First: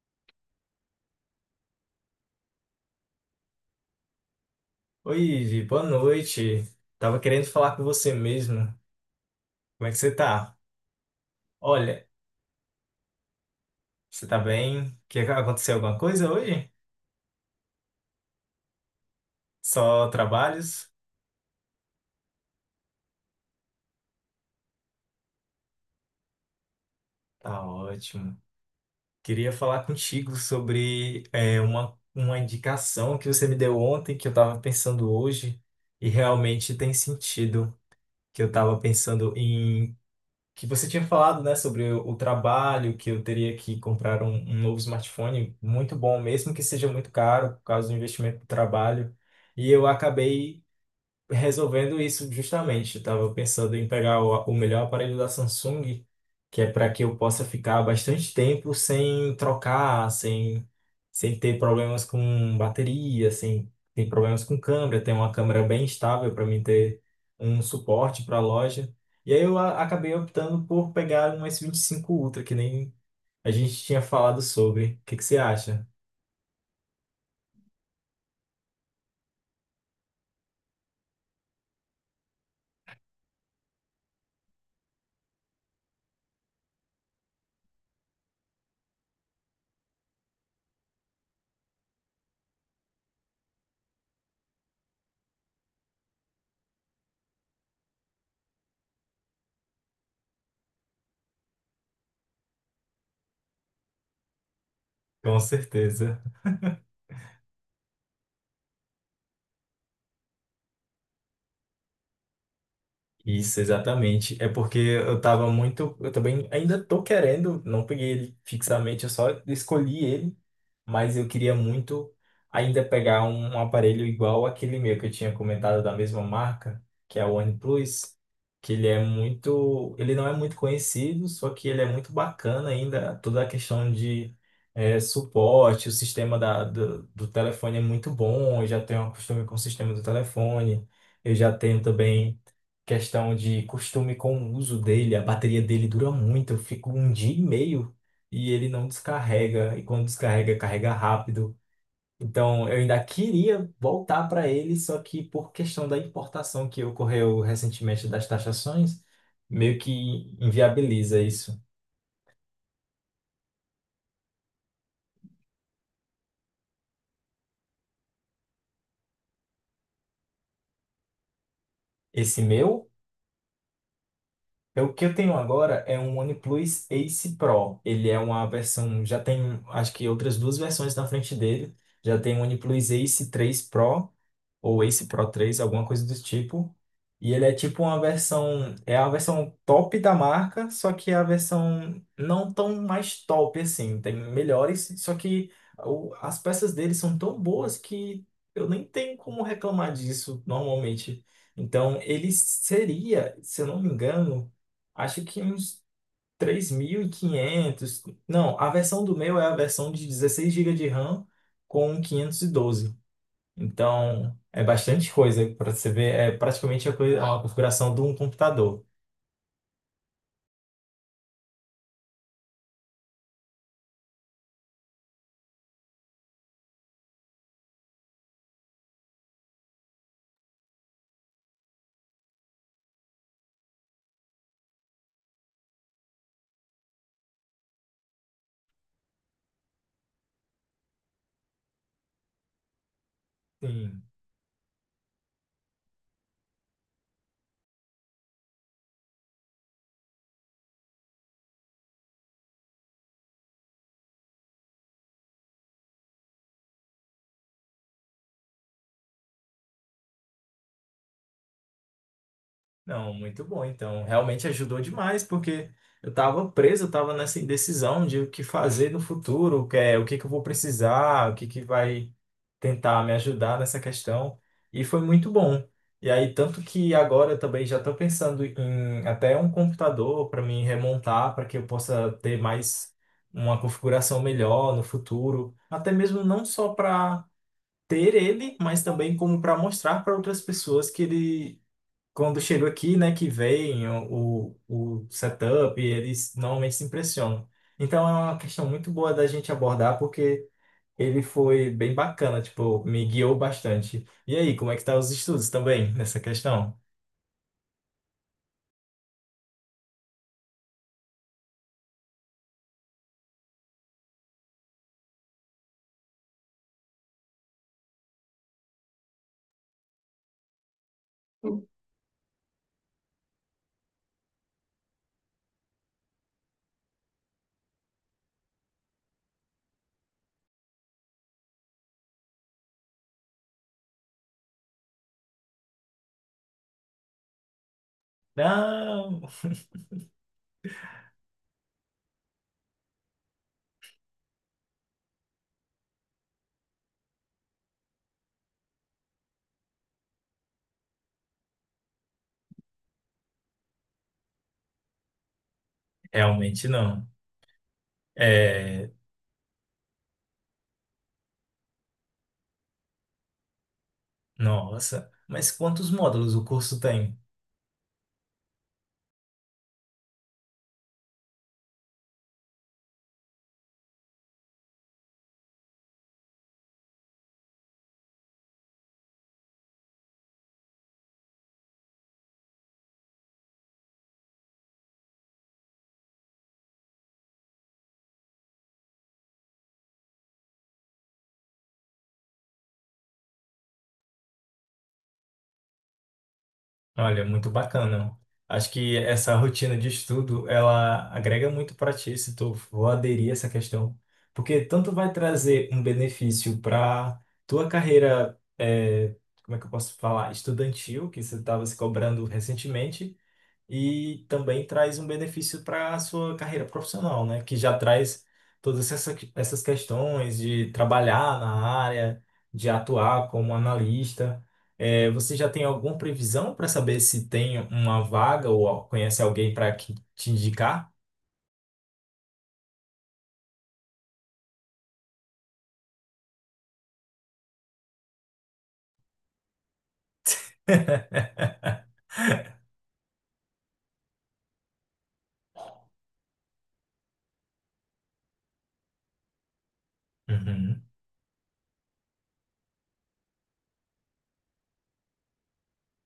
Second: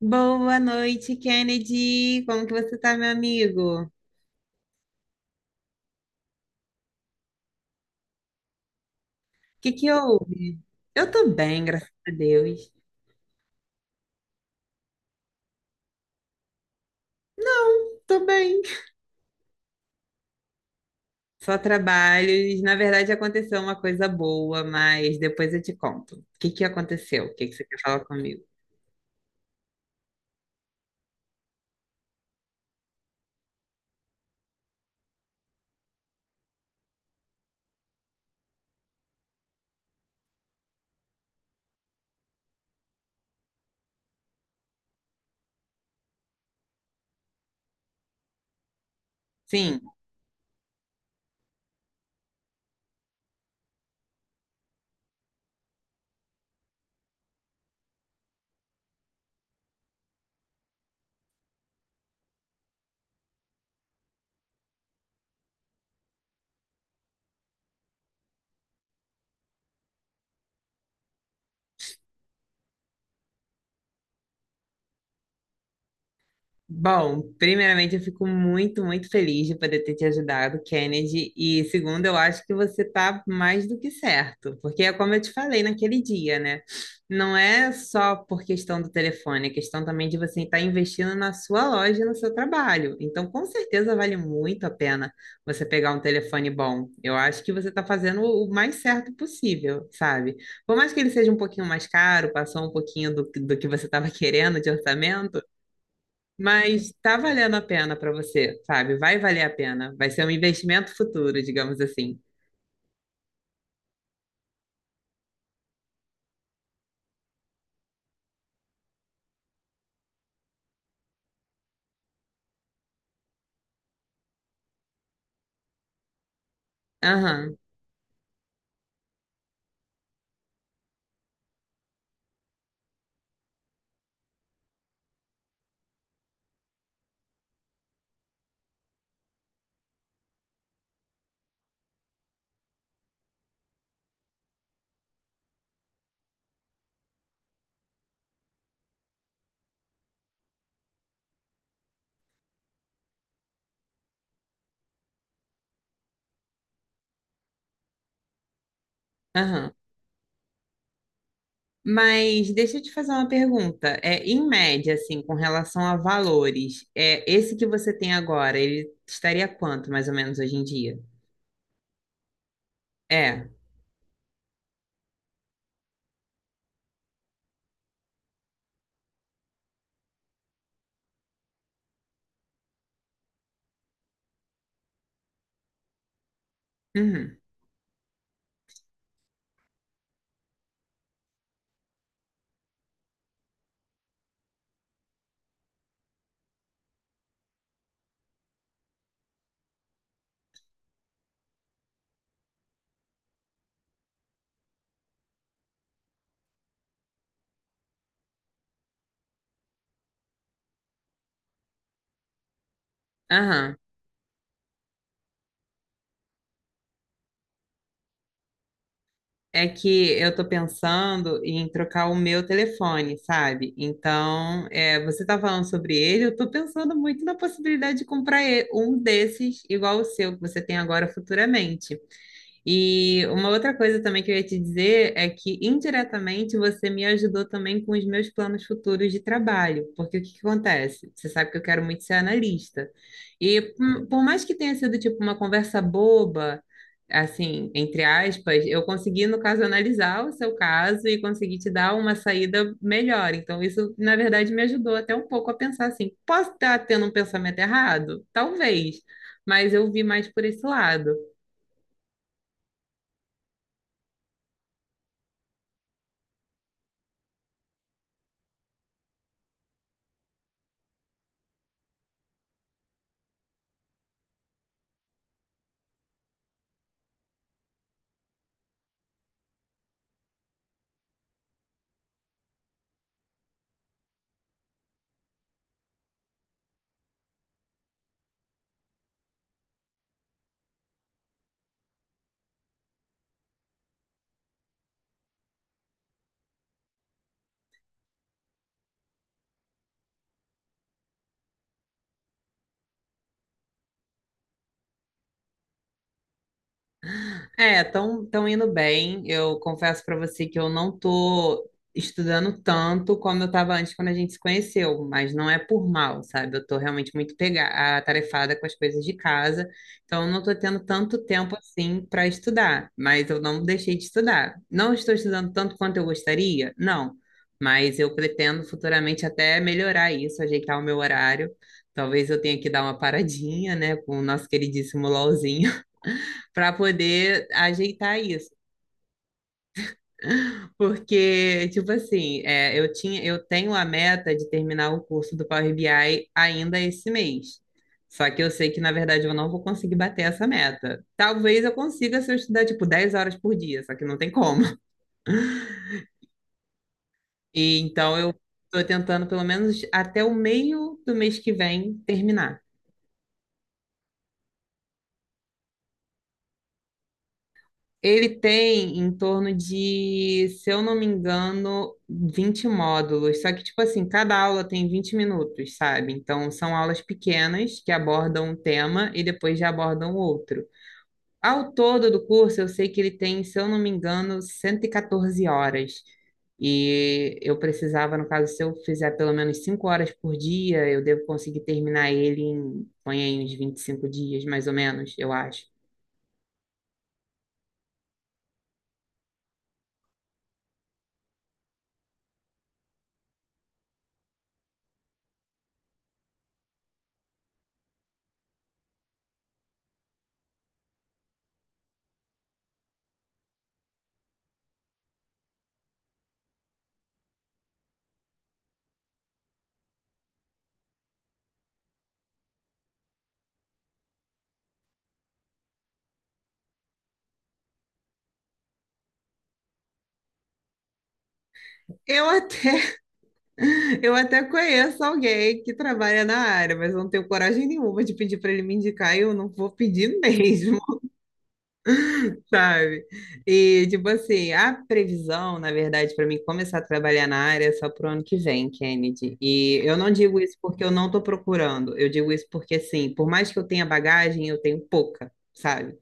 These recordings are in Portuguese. Boa noite, Kennedy. Como que você tá, meu amigo? O Oi, Ivi, boa noite. Tava querendo falar com você mesmo. que Como que é que você tá? houve? Eu tô bem, graças Olha, a Deus. você tá bem? Que aconteceu alguma coisa hoje? Não, tô bem. Só trabalhos? Só trabalhos. Na verdade, aconteceu uma coisa boa, mas depois eu te conto. O que que aconteceu? O que que você Tá quer falar ótimo. comigo? Queria falar contigo sobre uma indicação que você me deu ontem, que eu tava pensando hoje, e realmente tem sentido. Que eu tava pensando em que você tinha falado, né, sobre o trabalho, que eu teria que comprar um novo smartphone muito bom, mesmo que seja muito caro, por causa do investimento do trabalho. E Sim. eu acabei resolvendo isso justamente. Eu estava pensando em pegar o melhor aparelho da Samsung, que é para que eu possa ficar bastante tempo sem trocar, sem ter problemas com bateria, sem ter problemas com câmera, ter uma câmera bem estável para mim ter um suporte para a loja. E aí acabei optando por pegar um S25 Ultra, que nem a gente tinha falado sobre. O que que você acha? Bom, primeiramente eu fico muito, muito feliz de poder ter te ajudado, Kennedy. E segundo, eu acho que você tá mais do que certo, porque é como eu te falei naquele dia, né? Não é só por questão do telefone, é questão também de você estar investindo na sua loja, e no seu trabalho. Então, com certeza vale muito a pena você pegar um telefone bom. Eu acho que você está fazendo o mais certo possível, sabe? Por mais que ele seja um pouquinho mais caro, passou um pouquinho do que você estava querendo de Com orçamento. certeza. Mas tá valendo a pena para você, sabe? Vai valer a pena. Vai ser um investimento futuro, digamos assim. Isso, exatamente. É porque eu tava muito. Eu também ainda tô querendo, não peguei ele fixamente, eu só escolhi ele, mas eu queria muito ainda pegar um aparelho igual aquele meu que eu tinha comentado da mesma marca, que é o Aham, OnePlus, que ele é muito, ele não é muito conhecido, só que ele é muito bacana ainda, toda a questão de suporte, o sistema do telefone é muito bom, eu já tenho um costume com o sistema do telefone, eu já tenho também questão de costume com o uso dele, a bateria dele dura muito, eu fico um dia e meio e ele não descarrega, e quando descarrega, carrega rápido. Então, eu ainda queria voltar para ele, só que por questão da importação que ocorreu recentemente das taxações, aham. meio que inviabiliza isso. Mas deixa eu te fazer uma pergunta. É, em média, assim, com relação a valores, é esse que você tem agora, ele estaria quanto, mais ou menos, hoje em dia? Esse meu, É. é o que eu tenho agora é um OnePlus Ace Pro. Ele é uma versão, já tem, acho que outras duas versões na frente dele. Já tem o OnePlus Ace 3 Pro ou Ace Pro 3, alguma coisa do tipo. E Uhum. ele é tipo uma versão, é a versão top da marca, só que é a versão não tão mais top assim, tem melhores, só que as peças dele são tão boas que eu nem tenho como reclamar disso normalmente. Então ele seria, se eu não me engano, acho que uns 3.500. Não, a versão do meu é a versão de 16 gigas de RAM com 512, Aham. então, é bastante coisa para você ver. É praticamente a, coisa, a configuração de um computador. É que eu tô pensando em trocar o meu telefone, sabe? Então, é, você tá falando sobre ele, eu tô pensando muito na possibilidade de comprar um desses igual o seu que você tem agora futuramente. E uma outra coisa também que eu ia te dizer é que indiretamente você me ajudou também com os meus planos futuros de trabalho, porque o que que acontece? Você sabe que eu quero muito ser analista. E Sim. hum, por mais que tenha sido tipo uma conversa boba, assim, entre aspas, eu consegui, no caso, analisar o seu caso e consegui te dar uma saída melhor. Então, isso, na verdade, me ajudou até um pouco a pensar assim, posso estar tendo um pensamento errado? Talvez, mas eu vi mais por esse lado. Não, muito bom. Então, realmente ajudou demais, porque eu estava preso, eu estava nessa indecisão de o que fazer no futuro, o que é, o que que eu vou precisar, o que que vai tentar me ajudar nessa questão. E foi muito bom. E aí, tanto que agora eu também já estou pensando em até um computador para me remontar, para que eu possa ter mais uma configuração melhor no futuro. Até mesmo não só para ter ele, mas também como para mostrar para outras pessoas que ele, quando chega aqui, né, que vem o setup, eles normalmente se impressionam. Então é uma questão muito boa da gente abordar, porque ele foi bem bacana, tipo, me guiou bastante. E aí, como é que tá os estudos também nessa questão? É, tão indo bem. Eu confesso para você que eu não tô estudando tanto como eu estava antes quando a gente se conheceu, mas não é por mal, sabe? Eu tô realmente muito atarefada com as coisas de casa, então eu não tô tendo tanto tempo assim para estudar, mas eu não deixei de estudar. Não estou estudando tanto quanto eu gostaria? Não, mas eu pretendo futuramente até melhorar isso, ajeitar o meu horário. Talvez eu tenha que dar uma paradinha, né, com o nosso queridíssimo LOLzinho para poder ajeitar isso. Não, Porque, tipo assim, é, eu tinha, eu tenho a meta de terminar o curso do Power BI ainda esse mês. Só que eu sei que, na verdade, eu não vou conseguir bater essa meta. Talvez eu consiga se eu estudar, tipo, 10 horas por dia, só que não tem como. realmente não. E, então, eu estou É, tentando, pelo menos, até o meio do mês que vem terminar. nossa, mas quantos módulos o curso tem? Ele tem em torno de, se eu não me engano, 20 módulos. Só que, tipo assim, cada aula tem 20 minutos, sabe? Então, são aulas pequenas que abordam um tema e depois já abordam outro. Ao todo do curso, eu sei que ele tem, se eu não me engano, 114 horas. E eu precisava, no caso, se eu fizer pelo menos 5 horas por dia, eu devo conseguir terminar ele em, põe aí, uns 25 dias, mais ou menos, eu acho. Olha, muito bacana. Acho que essa rotina de estudo, ela agrega muito para ti, se tu for aderir a essa questão, porque tanto vai trazer um benefício para tua carreira, como é que eu posso falar, estudantil, que você estava se cobrando recentemente, e também traz um benefício para a sua carreira profissional, né? Que já traz todas essas questões de trabalhar na área, de atuar como analista. É, você já tem alguma previsão para saber se tem uma vaga ou conhece alguém para que te indicar? Eu até Eu até conheço alguém que trabalha na área, mas eu não tenho coragem nenhuma de pedir para ele me indicar e eu não vou pedir mesmo, sabe? E, tipo assim, a previsão, na verdade, para mim começar a trabalhar na área é só pro ano que vem, Kennedy. E eu não digo isso Uhum, porque eu não tô procurando, eu digo isso porque, assim, por mais que eu tenha bagagem, eu tenho pouca, sabe?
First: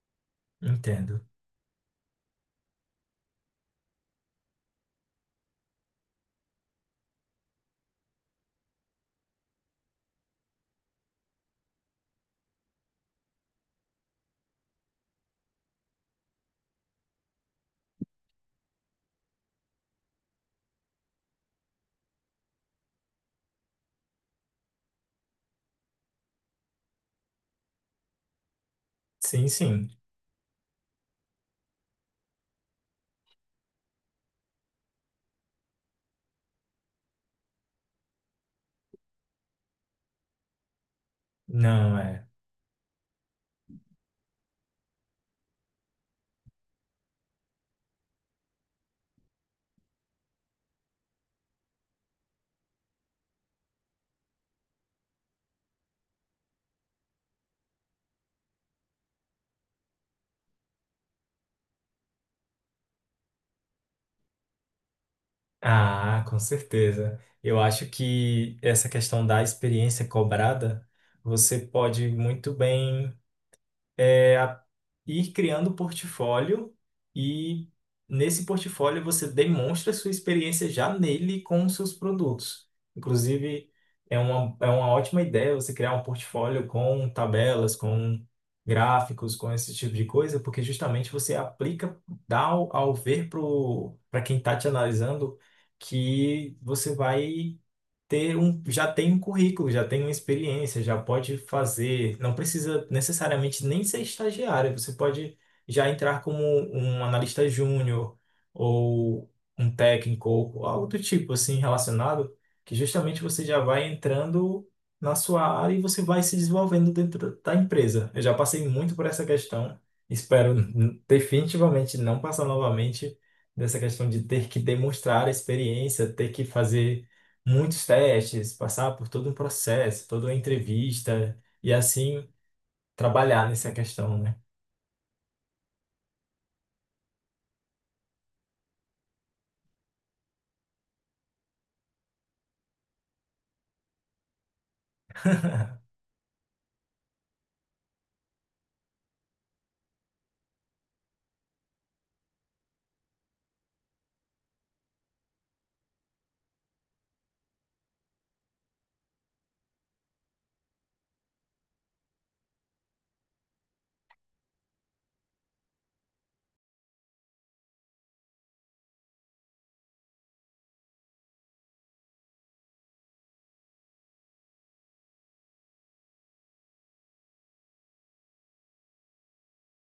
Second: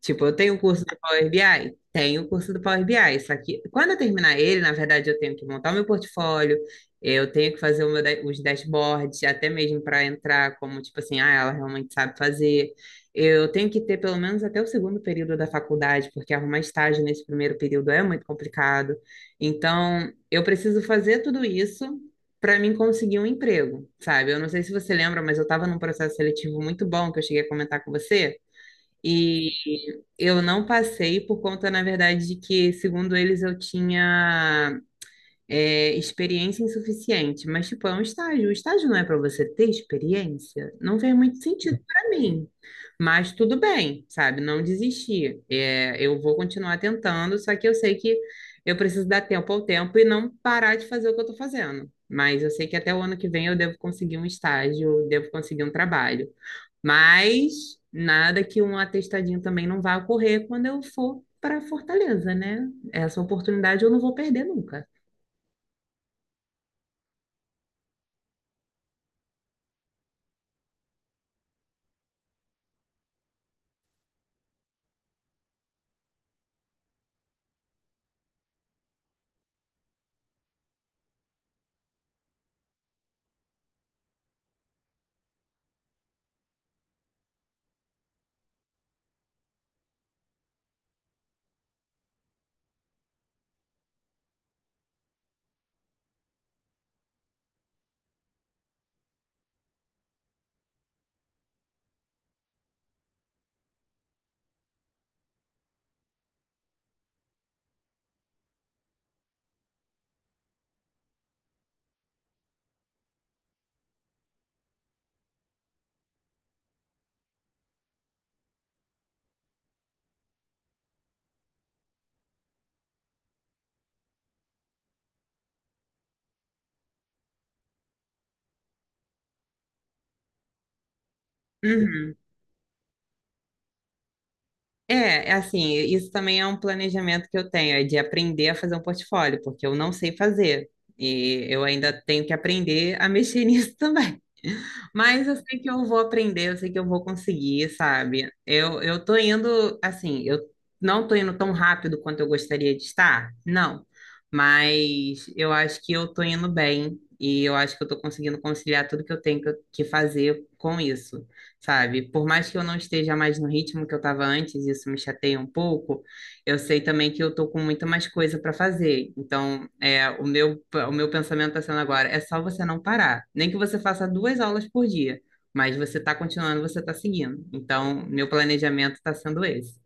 Tipo, eu tenho o curso do entendo. Power BI? Tenho o curso do Power BI, só que quando eu terminar ele, na verdade, eu tenho que montar o meu portfólio, eu tenho que fazer o meu os dashboards, até mesmo para entrar como, tipo assim, ah, ela realmente sabe fazer. Eu tenho que ter pelo menos até o segundo período da faculdade, porque arrumar estágio nesse primeiro período é muito complicado. Então, eu preciso fazer tudo isso para mim conseguir um emprego, sabe? Eu não sei se você lembra, mas eu estava num processo seletivo muito bom que eu cheguei a comentar com você. Sim, E sim. eu não passei por conta, na verdade, de que, segundo eles, eu tinha é, experiência insuficiente, mas tipo, é um estágio. O estágio não é para você ter experiência, não fez muito sentido Não para é. mim. Mas tudo bem, sabe? Não desisti. É, eu vou continuar tentando, só que eu sei que eu preciso dar tempo ao tempo e não parar de fazer o que eu estou fazendo. Mas eu sei que até o ano que vem eu devo conseguir um estágio, devo conseguir um trabalho. Mas nada que um atestadinho também não vá ocorrer quando eu for para Fortaleza, né? Essa oportunidade eu não vou perder nunca. Ah, com certeza. Eu acho que essa questão da experiência cobrada, você pode muito bem é a- ir criando portfólio, e nesse portfólio você demonstra a sua experiência já nele com os seus produtos. Inclusive, é uma ótima ideia você criar um portfólio com tabelas, com gráficos, com esse tipo de coisa, porque justamente você aplica, dá ao ver para quem está te analisando que você vai já tem um currículo, já tem uma experiência, já pode fazer, não precisa necessariamente nem ser estagiário, você pode já entrar como um analista júnior ou um técnico ou algo do tipo assim relacionado, que justamente você já vai entrando na sua área e você vai se desenvolvendo dentro da empresa. Eu já passei muito por essa questão, espero definitivamente não passar novamente dessa questão de ter que demonstrar a experiência, ter que fazer muitos testes, passar por todo um processo, toda uma entrevista e Uhum. assim trabalhar nessa questão, né? É, é assim, isso também é um planejamento que eu tenho, é de aprender a fazer um portfólio, porque eu não sei fazer. E eu ainda tenho que aprender a mexer nisso também. Mas eu sei que eu vou aprender, eu sei que eu vou conseguir, sabe? Eu tô indo, assim, eu não tô indo tão rápido quanto eu gostaria de estar, não. Mas eu acho que eu tô indo bem e eu acho que eu tô conseguindo conciliar tudo que eu tenho que fazer com isso, sabe? Por mais que eu não esteja mais no ritmo que eu tava antes, isso me chateia um pouco, eu sei também que eu tô com muita mais coisa para fazer. Então, é, o meu pensamento tá sendo agora, é só você não parar. Nem que você faça duas aulas por dia, mas você tá continuando, você tá seguindo. Então, meu planejamento tá sendo esse.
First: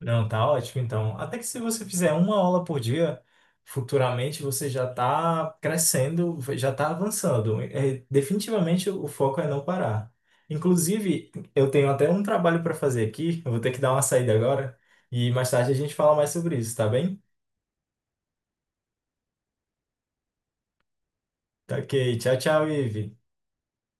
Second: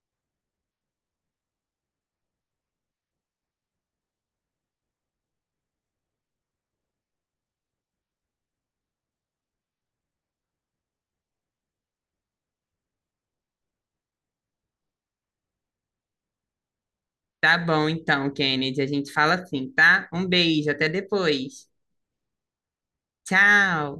Não, tá ótimo, então. Até que se você fizer uma aula por dia, futuramente você já está crescendo, já está avançando. É, definitivamente o foco é não parar. Inclusive, eu tenho até um trabalho para fazer aqui, eu vou ter que dar uma saída agora, e mais tarde a gente fala mais sobre isso, tá bem? Tá bom, então, Kennedy, a gente fala assim, tá? Um beijo, até depois. Tá ok, tchau, tchau, Ive. Tchau!